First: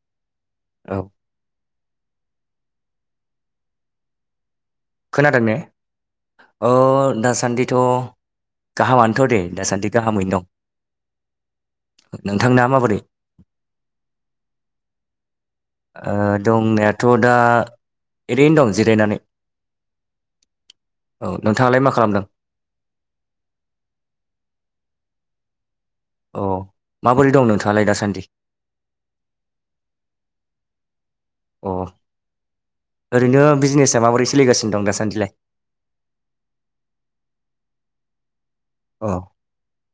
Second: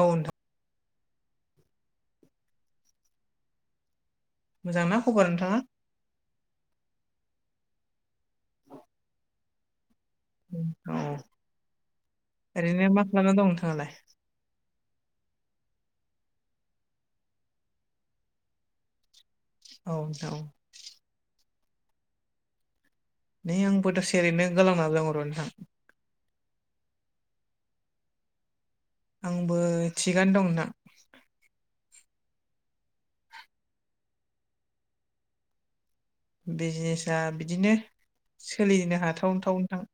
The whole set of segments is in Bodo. औ नोंथां। औ मोजांना खबर खोनादों ने? नोंथाङा औ दासान्दिथ' गाहामानोथ' दे दासान्दि। गाहामैनो औ दं नोंथांना ओरैनो माबोरै मा खालामानानै दं नोंथाङालाय? दंनायाथ' दा ओरैनो दं जिरायनानै। औ औ नोंथां औ। औ नोंथाङालाय मा खालामदों? नै आंबोथ' दसे ओरैनो गोलांना दं र' नोंथां। अ माबोरै दं नोंथाङालाय दासान्दि? आंबो थिगानो दं नोंथां। अ ओरैनो बिजनेसा माबोरै सोलिगासिनो दं दासान्दिलाय? बिजनेसा बिदिनो। सोलिनो अ ओं हाथाव थावनो नोंथां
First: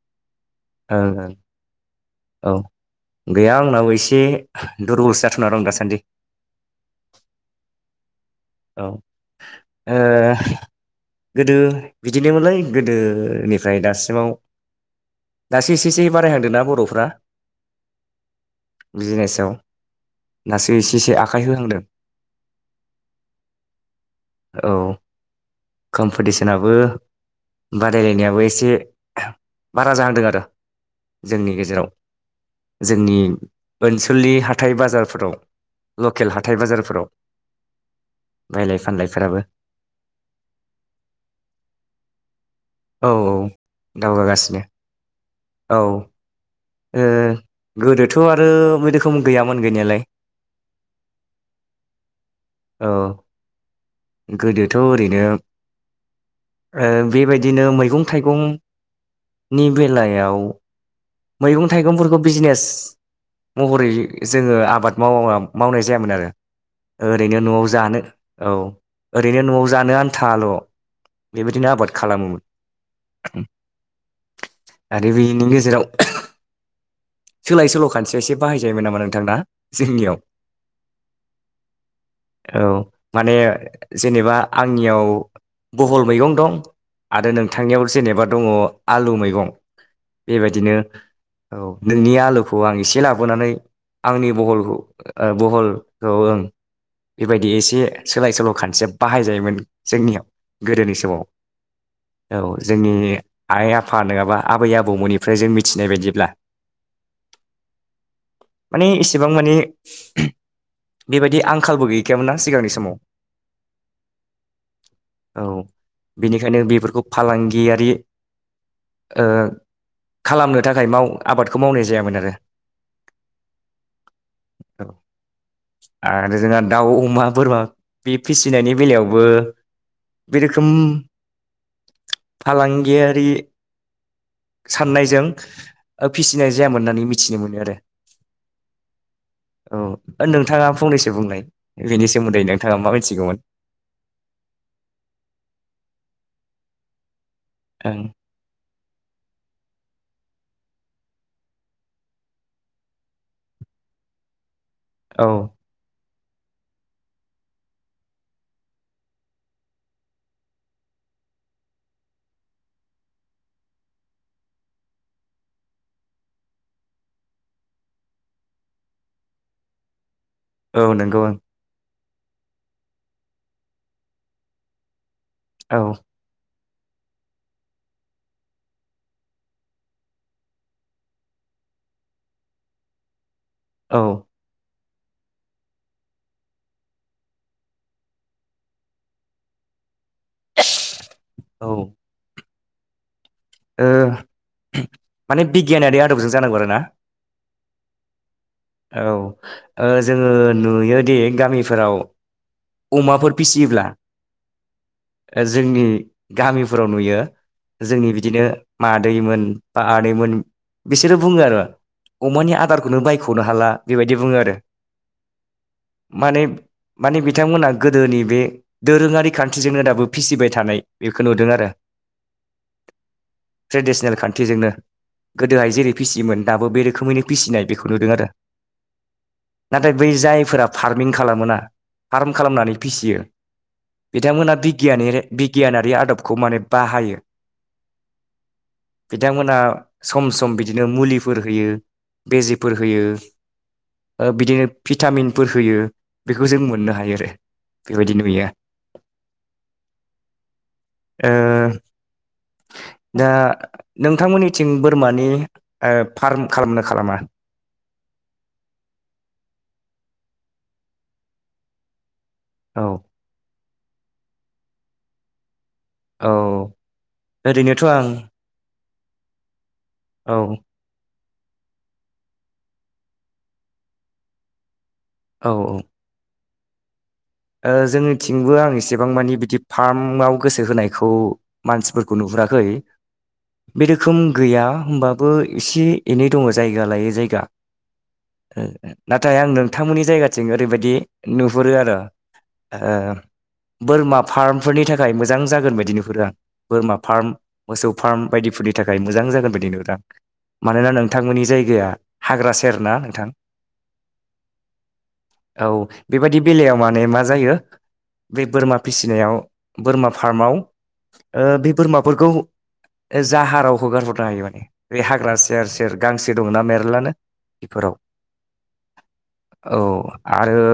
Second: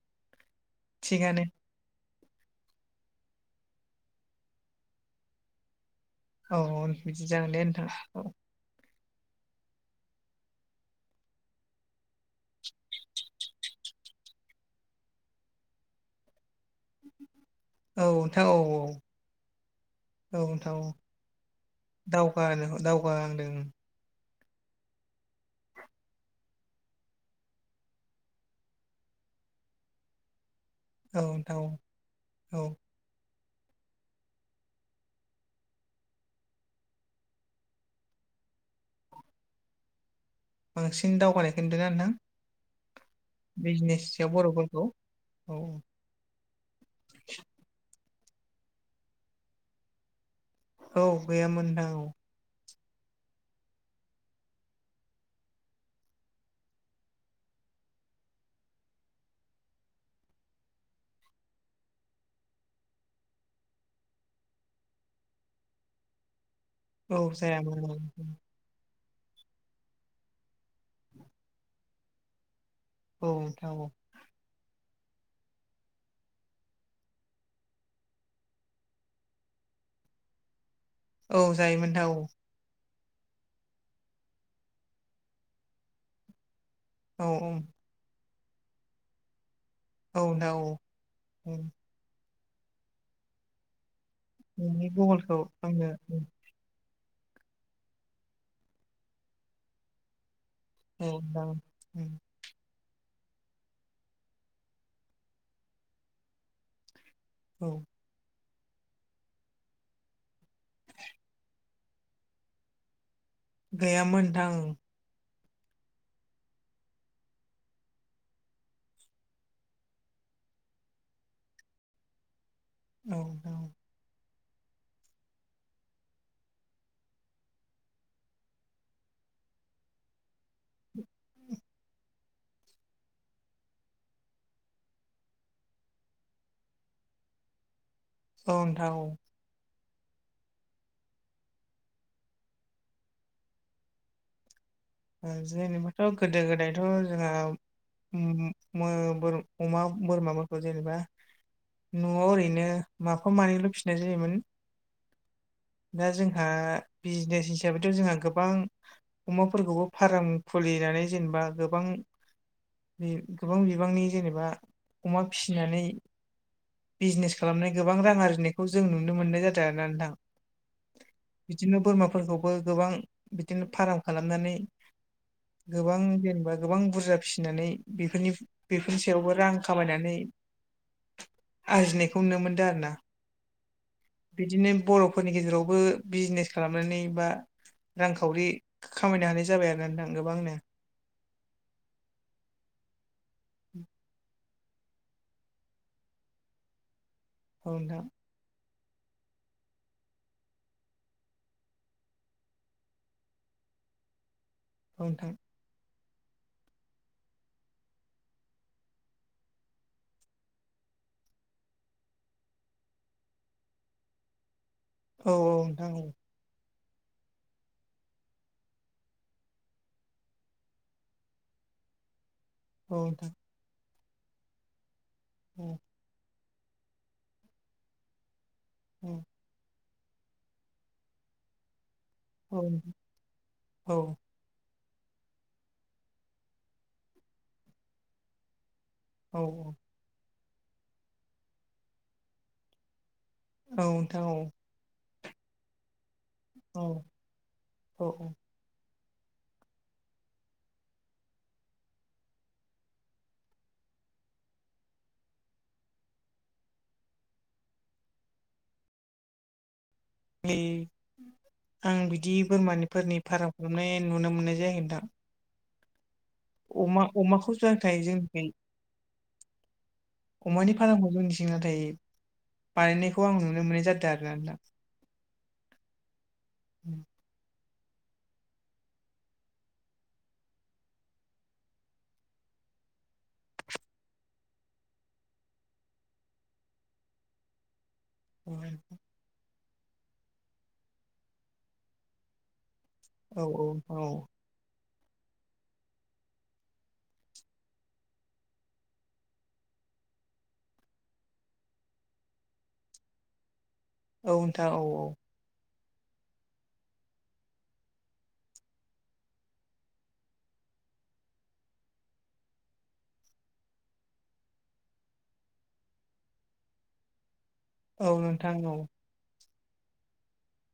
ओं थिगानो। औ गैया आंनावो एसे दुरबल जाथ' ना दों दासान्दि। औ औ बिदि जागोन दे नोंथां औ। औ ओ गोदो बिदिनोमोनलाय गोदोनिफ्राय दासिमाव दासो एसे एसे बारायहांदोंना बर'फ्रा औ नोंथां औ बिजनेसआव। दासो एसे एसे आखाइ होहांदों। दावगा दावगाहांदों। औ कम्पिटिसनाबो बादायलायनायाबो एसे बारा जाहांदों आरो। औ जोंनि नोंथां औ गेजेराव औ जोंनि ओनसोलनि हाथाइ बाजारफोराव लकेल हाथाइ बाजारफोराव बायलाय फानलायफोराबो बांसिन दावगानायखो नुदों आरोना। औ बिजनेसआव दावगागासिनो बर'फोरखौ औ गोदोथ' आरो बे रोखोम गैयामोन गैनायालाय औ गैयामोन नोंथां औ। औ गोदोथ' ओरैनो ओ बेबायदिनो मैगं थाइगंनि बेलायाव मैगं थाइगंफोरखौ बिजनेस महरै जोङो आबाद माव मावनाय जायामोन आरो। औ ओरैनो न'आव जायामोन औ जानो औ। ओरैनो न'आव जानो आन्थाल' बेबायदिनो आबाद खालामोमोन। औ नोंथां औ। आरो बिनि गेजेराव सोलाय सोल' खान्थिया एसे बाहायजायोमोन नामा नोंथां ना जोंनियाव? औ जायोमोन नोंथां औ। औ माने जेनेबा आंनियाव बहल मैगं दं। औ आरो नोंथांनियाव जेनेबा दङ आलु मैगं। औ नोंथां औ। बेबायदिनो औ उम नोंनि आलुखौ आं एसे लाबोनानै आंनि बहलखौ नोंनि गगलखौ आंनो बहलखौ उम ओं बेबायदि एसे सोलाय सोल' खानसे बाहायजायोमोन जोंनियाव गोदोनि औ समाव। दां औ जोंनि आइ आफा नङाबा आबै आबौमोननिफ्राय जों मिथिनाय बायदिब्ला औ माने इसेबां माने बेबायदि आं आंखालबो गैखायामोनना सिगांनि समाव गैयामोन नोंथां औ औ बेनिखायनो बेफोरखौ फालांगियारि ओ खालामनो थाखाय माव आबादखौ मावनाय जायामोन आरो औ औ औ आरो जोंना दाउ अमा बोरमा बे फिसिनायनि बेलायावबो बे रोखोम [inaudible] फालांगियारि फाननायजों फिसिनाय जायामोन होननानै मिथिनो मोनो आरो अ नोंथां औ औ नोंथाङा फंनैसो बुंनाय बेनि सोमोन्दै नोंथाङा मा मिथिगौमोन जेनेबाथ' गोदो गोदायथ' जोंहा ओं ओम मो अमा बोरमाफोरखौ जेनेबा न'आव ओरैनो माफा मानैल' फिसिनाय जायोमोन औ दा जोंहा बिजनेस हिसाबैथ' जोंहा गोबां अमाफोरखौबो फाराम खुलिनानै जेनेबा गोबां बे गोबां बिबांनि जेनेबा अमा फिसिनानै बिजनेस खालामनाय गोबां रां आरजिनायखौ जों नुनो मोननाय जादों आरोना नोंथां औ नंगौ ओं बिदिनो बोरमाफोरखौबो गोबां बिदिनो फार्म खालामनानै औ गोबां जेनेबा गोबां बुरजा फिसिनानै बेफोरनि बेफोरनि सायावबो रां खामायनानै आरजिनायखौ नुनो मोनदों आरोना औ बिदिनो बर'फोरनि गेजेरावबो बिजनेस खालामनानै बा रांखावरि खामायनो हानाय जाबाय आरोना नोंथां गोबांनो औ ओ माने बिगियानारि आदबजों जानांगौ आरोना ओ नोंथां औ जोङो नुयोदि गामिफोराव अमाफोर फिसियोब्ला ओ नोंथां जोंनि गामिफोराव नुयो जोंनि बिदिनो मादैमोन बा आदैमोन बिसोरो बुङो आरो अमानि आदारखौनो बायख'नो हाला बेबायदि बुङो आरो औ-औ नोंथां औ माने माने बिथांमोना गोदोनि बे दोरोङारि खान्थिजोंनो दाबो फिसिबाय थानाय बेखौ नुदों आरो औ नोंथां ट्रेडिसेनेल खान्थिजोंनो गोदोहाय औ जेरै फिसियोमोन दाबो बे रोखोमैनो फिसिनाय बेखौ नुदों आरो उम नाथाय बै जायफोरा फार्मिं खालामोना फार्म खालामनानै नोंथां फिसियो औ नोंथां औ बिथांमोना बि गियानारि बिगियानारि आदबखौ माने बाहायो औ बिथांमोनहा सम सम बिदिनो मुलिफोर होयो बिजिफोर होयो नोंथां ओ औ बिदिनो भिटामिनफोर होयो बेखौ जों औ मोननो हायो आरो औ नोंथां औ बेबायदि नुयो ओ दा नोंथांमोननिथिं बोरमानि फार्म खालामनो खालामा ए आं बिदि औ बोरमानिफोरनि फाराम खालामनाय नुनो मोननाय जायाखै नोंथां औ अमा अमाखौ ओरैनोथ' जथाय आं जोंनि औ अमानि खालामनायखौ मिथियो नाथाय बानायनायखौ आं नुनो मोननाय जादों आरोना नोंथां औ औ उ जोंनिथिंबो आं एसेबां मानि बिदि फार्माव गोसो होनायखौ मानसिफोरखौ नुहुराखै बे रोखोम गैया होमबाबो एसे एनै दङ जायगा लायै जायगा नाथाय आं नोंथांमोननि जायगाथिं ओरैबायदि नुहुरो आरो नोंथां औ औ बोरमा फार्मफोरनि थाखाय मोजां जागोन बायदि नुहुरो आं बोरमा फार्म मोसौ फार्म बायदिफोरनि थाखाय मोजां जागोन बायदि नुदों आं मानोना नोंथांमोननि जायगाया हाग्रा सेर ना नोंथां औ नोंथां औ औ औ बेबायदि बेलायाव माने मा जायो बे बोरमा फिसिनायाव बोरमा फार्माव ओ बे बोरमाफोरखौ जाहाराव हगारहरनो हायो माने बे हाग्रा सेर सेर गांसो दङना मेरलानो बेफोराव औ नोंथां औ औ आरो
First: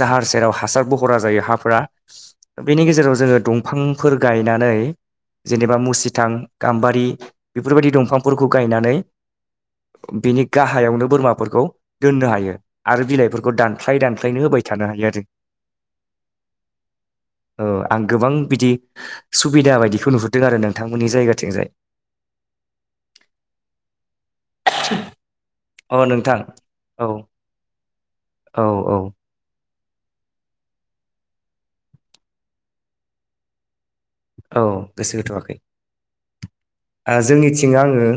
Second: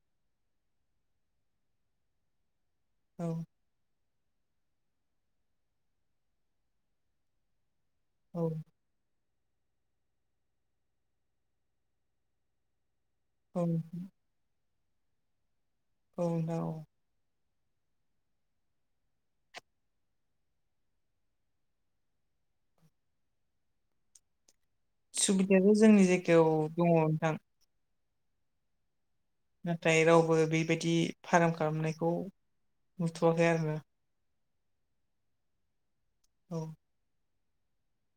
जाहार सेराव हासार बहरा जायो हाफोरा बेनि गेजेराव औ जोङो दं फांफोर गायनानै जेनेबा मुसिथां गाम्बारि बेफोरबायदि दंफां औ फोरखौ गायनानै बिनि गाहायावनो बोरमाफोरखौ दोननो हायो आरो बिलाइफोरखौ औ दानफ्लाय दान खायनो होबाय थानो हायो आरो औ नोंथां औ ओ आं गोबां बिदि सुबिदा बायदिखौ नुहरदों आरो नोंथांमोननि जायगाथिंजाय सुबिदायाथ जोंनि अ नोंथां जायगायाव दङ औ नोंथां औ औ नाथाय रावबो बेबायदि फार्म खालामनायखौ नुथ'वाखै आरोना औ गोसो होथ'वाखै औ जोंनिथिं आङो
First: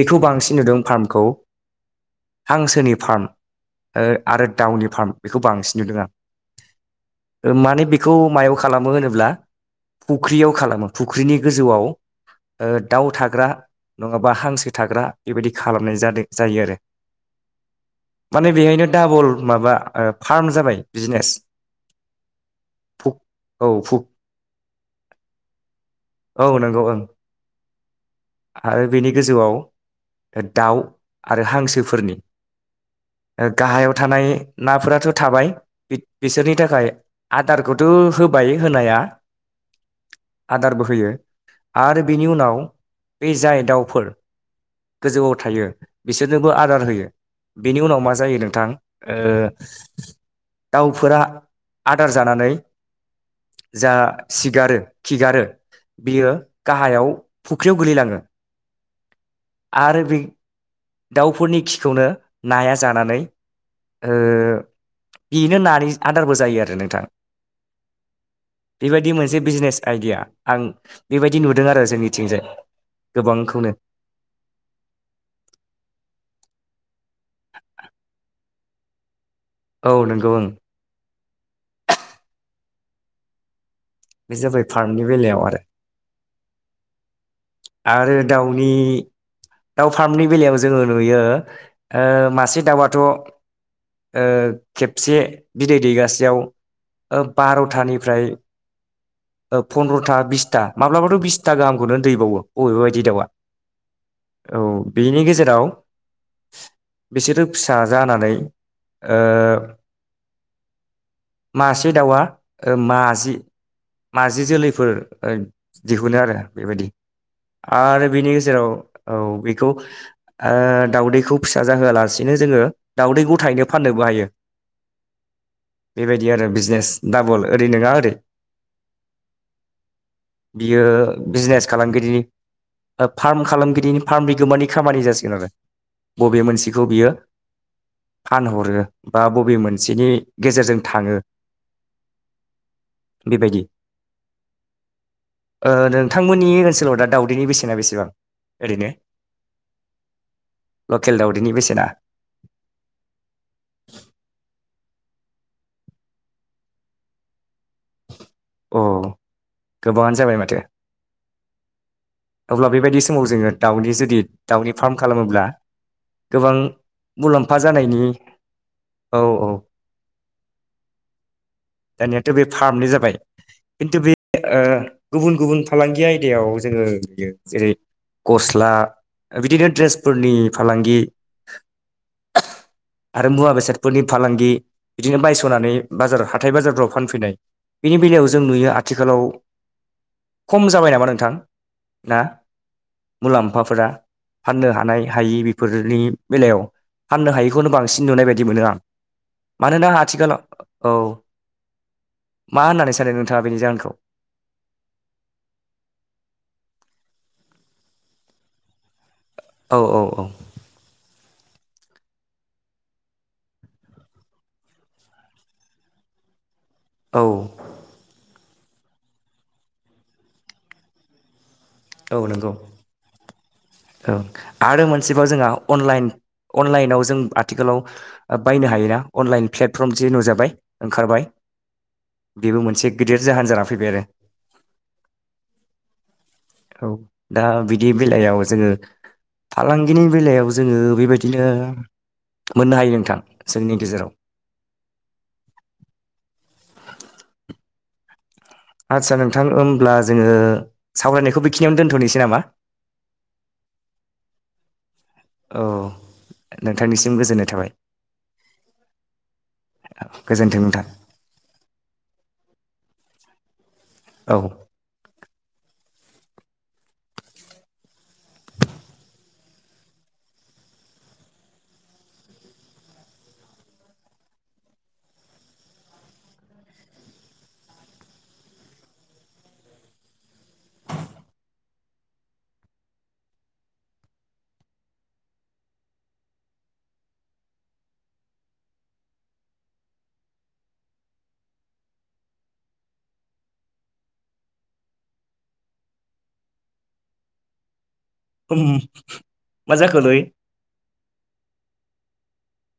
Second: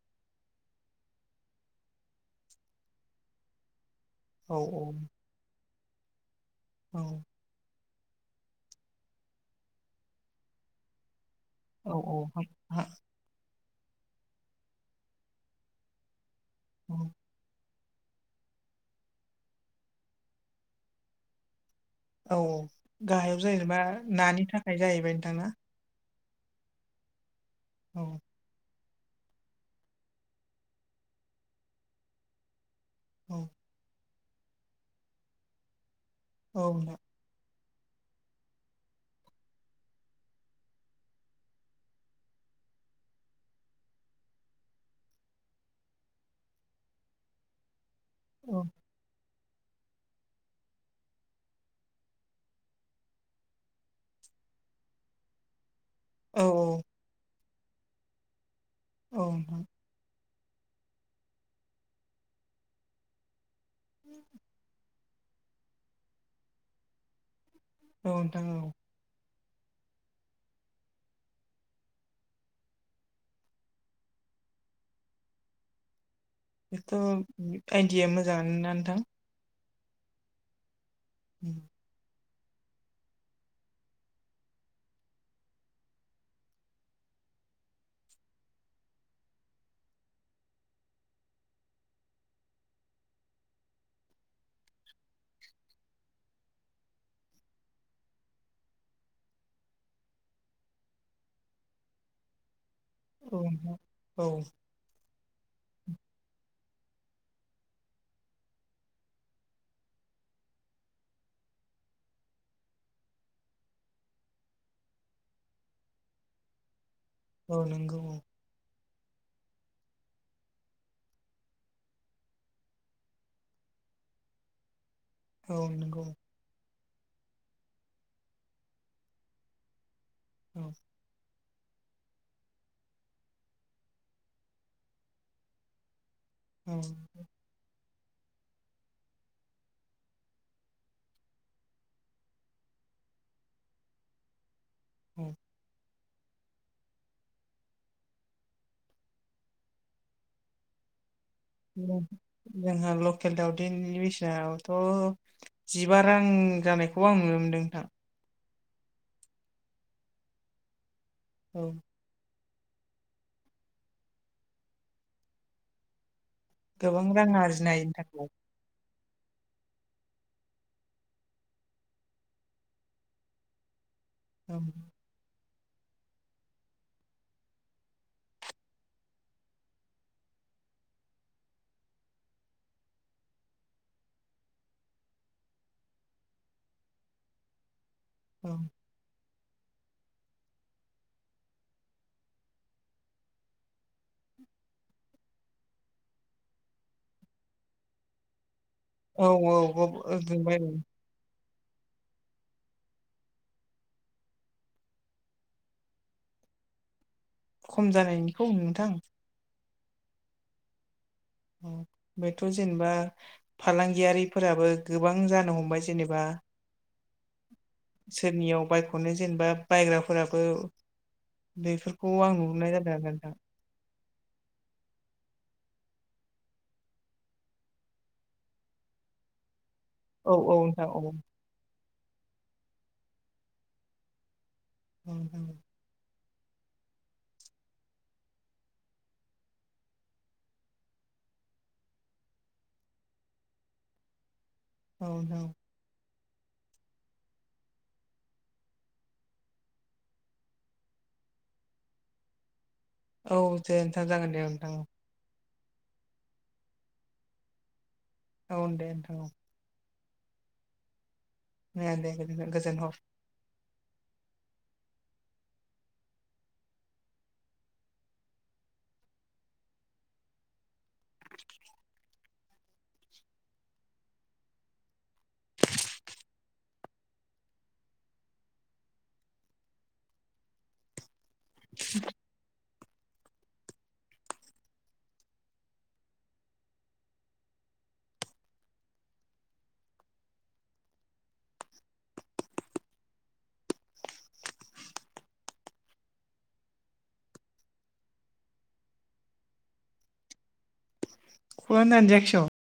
बेखौ बांसिन नुदों फार्मखौ हांसोनि फार्म आरो औ दाउनि फार्म बेखौ बांसिन नुदों आं औ माने बेखौ मायाव खालामो होनोब्ला फुख्रियाव खालामो फुख्रिनि गोजौआव औ औ दाउ थाग्रा नङाबा हांसो थाग्रा बेबायदि खालामनाय जादों जायो आरो उ माने बेहायनो दाबल माबा फार्म जाबाय बिजनेस औ औ फुक गाहायाव जाहैबाय मा औ फुक नानि थाखाय जाहैबाय नोंथां औ नंगौ ओं औ आरो बेनि गोजौआव दाउ आरो हांसोफोरनि औ गाहायाव थानाय नाफोराथ' थाबाय बिसोरनि औ थाखाय नोंथां आदारखौथ' होबाय होनाया आदारबो होयो आरो बिनि उनाव बे जाय दाउफोर गोजौआव थायो बिसोरनोबो आदार होयो बेनि उनाव मा जायो औ नोंथां दाउफोरा आदार जानानै जा सिगारो खिगारो बियो औ गाहायाव फुख्रियाव गोलैलाङो औ नोंथां। आरो बि दाउफोरनि खिखौनो नाया जानानै ओ बेनो नानि आदारबो जायो आरो नोंथां। औ नोंथां औ। बेबायदि मोनसे बिजनेस आइडिया आं बेबायदि नुदों आरो जोंनिथिंजाय। गोबांखौनो बेथ' आइडया मोजाङानोना नोंथां। औ नंगौ ओं उम बे जाबाय फार्मनि बेलायाव आरो। आरो दाउनि दाउ फार्मनि बेलायाव जोङो नुयो ओ मासे दाउआथ' खेबसे बिदै दैगासेयाव ओ बार'थानिफ्राय पनन्द्र'था बिसथा माब्लाबाथ' बिसथा गाहामखौनो दैबावो अबे बादि दाउआ औ नोंथां औ बेनि गेजेराव बिसोरो फिसा जानानै ओ मासे दाउआ माजि माजि जोलैफोर दिहुनो आरो बेबायदि। औ नंगौ आरो औ बेनि गेजेराव औ बेखौ ओ दाउदैखौ फिसा जाहोआलासिनो जोङो दाउदै गथायैनो फाननोबो हायो। औ नंगौ बेबायदि आरो बिजनेस डाबल ओरै नङा ओरै। औ बियो बिजनेस खालामगिरिनि फार्म खालामगिरिनि फार्म बिगोमानि खामानि जासिगोन आरो बबे औ मोनसेखौ बियो फानहरो बा बबे मोनसेनि गेजेरजों थाङो बेबायदि औ नोंथांमोननि ओनसोलाव दा दाव दैनि बेसेना बेसेबां ओरैनो लकेल दावदैनि बेसेना जोंहा लकेल दावदैनि बिसनायावथ' जिबा रां जानायखौ आं नुनो मोनदों नोंथां। औ गोबाङानो जाबाय माथो। औ अब्ला बेबायदि समाव जोङो दाउनि जुदि दाउनि फार्म खालामोब्ला गोबां रां मुलाम्फा आरजिनो हायो जानायनि नोंथां औ औ दानियाथ' बे फार्मनि जाबाय खिन्थु बे औ ओ गुबुन गुबुन फालांगि आयदायाव जोङो नुयो जेरै गस्ला बिदिनो दड्रेसफोरनि फालांगि आरो मुवा बेसादफोरनि फालांगि बिदिनो बायस'नानै बाजाराव हाथाय बाजारफ्राव फानफैनाय बेनि बेलायाव जों नुयो आथिखालाव खम जाबाय नामा नोंथां ना। मुलाम्फाफोरा फाननो हानाय हायि बेफोरनि बेलायाव फाननो हायिखौनो बांसिन नुनाय बायदि मोनो आं। औ औ मानोना औ गोबाय आथिखालाव औ मा होननानै सानो नोंथाङा बेनि जाहोनखौ खम जानायनिखौ नोंथां? औ औ औ औ बेथ' जेनेबा। फालांगियारिफोराबो गोबां जानो हमबाय जेनेबा औ सोरनियाव बायख'नो जेनेबा बायग्राफोराबो बे खौ औ आं नंगौ नुहरनाय जादों आरो नोंथां। औ आरो मोनसेबाव जोंहा अनलाइन अनलाइनाव जों आथिखालाव बायनो हायोना? अनलाइन प्लेटफर्म जि औ नोजाबाय औ नोंथां औ ओंखारबाय। बेबो मोनसे गिदिर जाहोन जाना फैबाय आरो। औ औ औ दा बिदि बेलायाव जोङो फालांगिनि बेलायाव जोङो बेबायदिनो मोननो हायो नोंथां जोंनि गेजेराव औ नोंथां औ। आटसा नोंथां होमब्ला जोङो सावरायनायखौ बेखिनियावनो दोनथ'नोसै नामा? औ दे नोंथां जागोन दे नोंथां। औ नोंथांनिसिम गोजोननाय थाबाय। औ दे औ। गोजोन्थों नोंथां। [inaudible] गोजोन हर। औ। [unintelligible] मा जाखोलै? कलानो दानजायाखि स'?